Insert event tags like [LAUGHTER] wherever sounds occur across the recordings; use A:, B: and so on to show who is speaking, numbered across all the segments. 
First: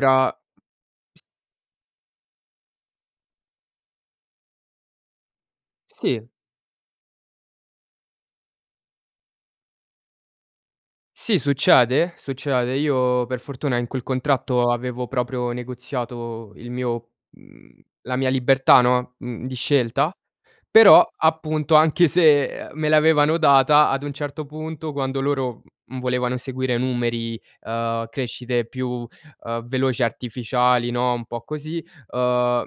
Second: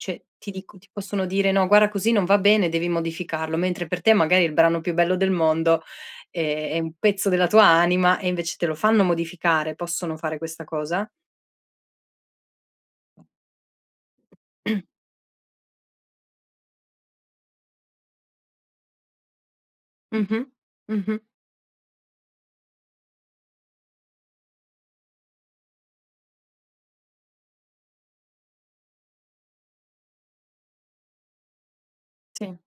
A: Cioè, ti dico, ti possono dire: "No, guarda così non va bene, devi modificarlo," mentre per te magari è il brano più bello del mondo,
B: Sì.
A: ehm, è un pezzo della tua anima e invece te lo fanno modificare, possono fare questa cosa?
B: Sì, succede, succede. Io per fortuna in quel contratto
A: [CLEARS THROAT]
B: avevo proprio negoziato il mio mhmm, la mia libertà, no, mhmm, di scelta,
A: Mh-mh.
B: però
A: Mh-mh.
B: appunto anche se, ehm, me l'avevano data ad un certo punto, quando loro, mhmm, volevano seguire numeri, ehm, crescite più, ehm, veloci artificiali, no, un po' così,
A: Sì.
B: ehm,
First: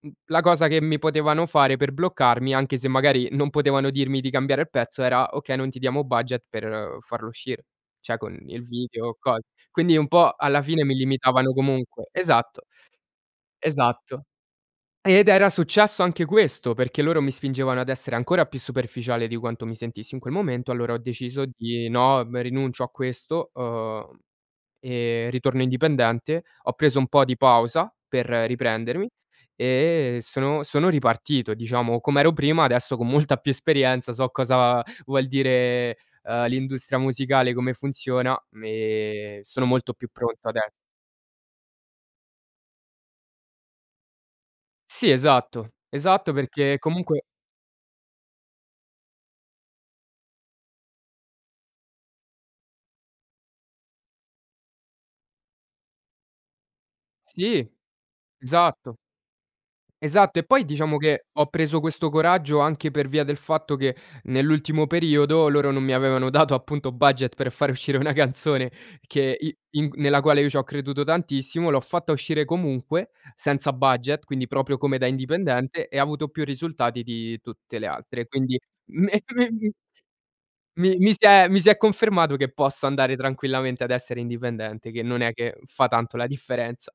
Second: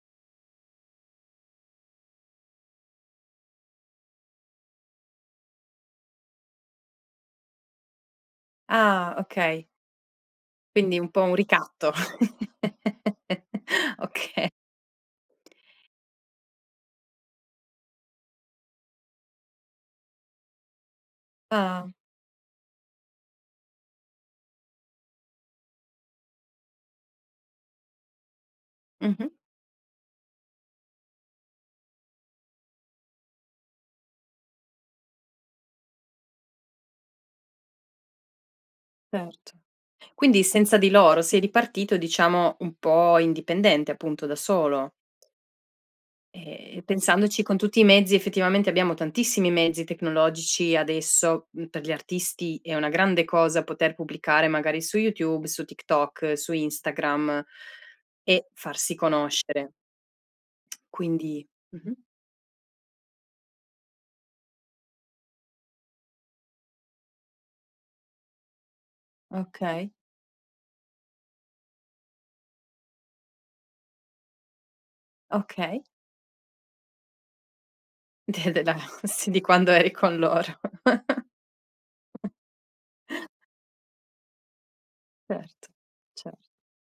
B: m la cosa che mi potevano fare per bloccarmi, anche se magari non potevano dirmi di cambiare il pezzo era: "Okay non ti diamo budget per farlo uscire", cioè con il video
A: Ah,
B: o cos
A: okay.
B: quindi un po' alla fine mi
A: Quindi un po' un
B: limitavano
A: ricatto.
B: comunque. Esatto,
A: [CHUCKLES]
B: esatto.
A: Oka
B: Ed era successo anche questo, perché loro mi spingevano ad essere ancora più superficiale di quanto mi sentissi in quel momento, allora ho deciso
A: Ah.
B: di: "No, ehm, rinuncio a questo, ehm, e ritorno indipendente," ho preso un po' di pausa per riprendermi
A: Mh-mh.
B: e sono sono ripartito diciamo, com'ero prima, adesso con molta più esperienza so cosa vuol dire, ehm, l'industria musicale, come funziona m ehm,
A: Erto.
B: sono molto più
A: Quindi
B: pronto ades
A: senza di loro sei ripartito e diciamo un po' indipendente appunto da solo.
B: Sì esatto, esatto perché
A: Ehm, e
B: comunque
A: pensandoci con tutti i mezzi, effettivamente abbiamo tantissimi mezzi tecnologici adesso, m per gli artisti, è una grande cosa poter pubblicare magari su YouTube, su TikTok, su Instagram
B: Sì,
A: e farsi
B: esatto.
A: conoscere.
B: Esatto e poi diciamo che ho
A: Quindi
B: preso
A: mh-mh.
B: questo coraggio anche per via del fatto che nell'ultimo periodo, loro non mi avevano dato appunto budget per far uscire una canzone, che i in
A: Okay.
B: g nella quale io c'ho creduto tantissimo, l'ho fatta uscire comunque senza budget, quindi proprio come da
A: Okay.
B: indipendente e avuto più risultati di tutte le altre. Quindi
A: [UNINTELLIGIBLE]
B: me
A: sì, di
B: mim
A: quando eri con loro.
B: mi mi si è mi si è
A: [CHUCKLES]
B: confermato che posso andare tranquillamente ad essere indipendente, che non è che
A: Erto,
B: fa tanto la
A: cer
B: differenza.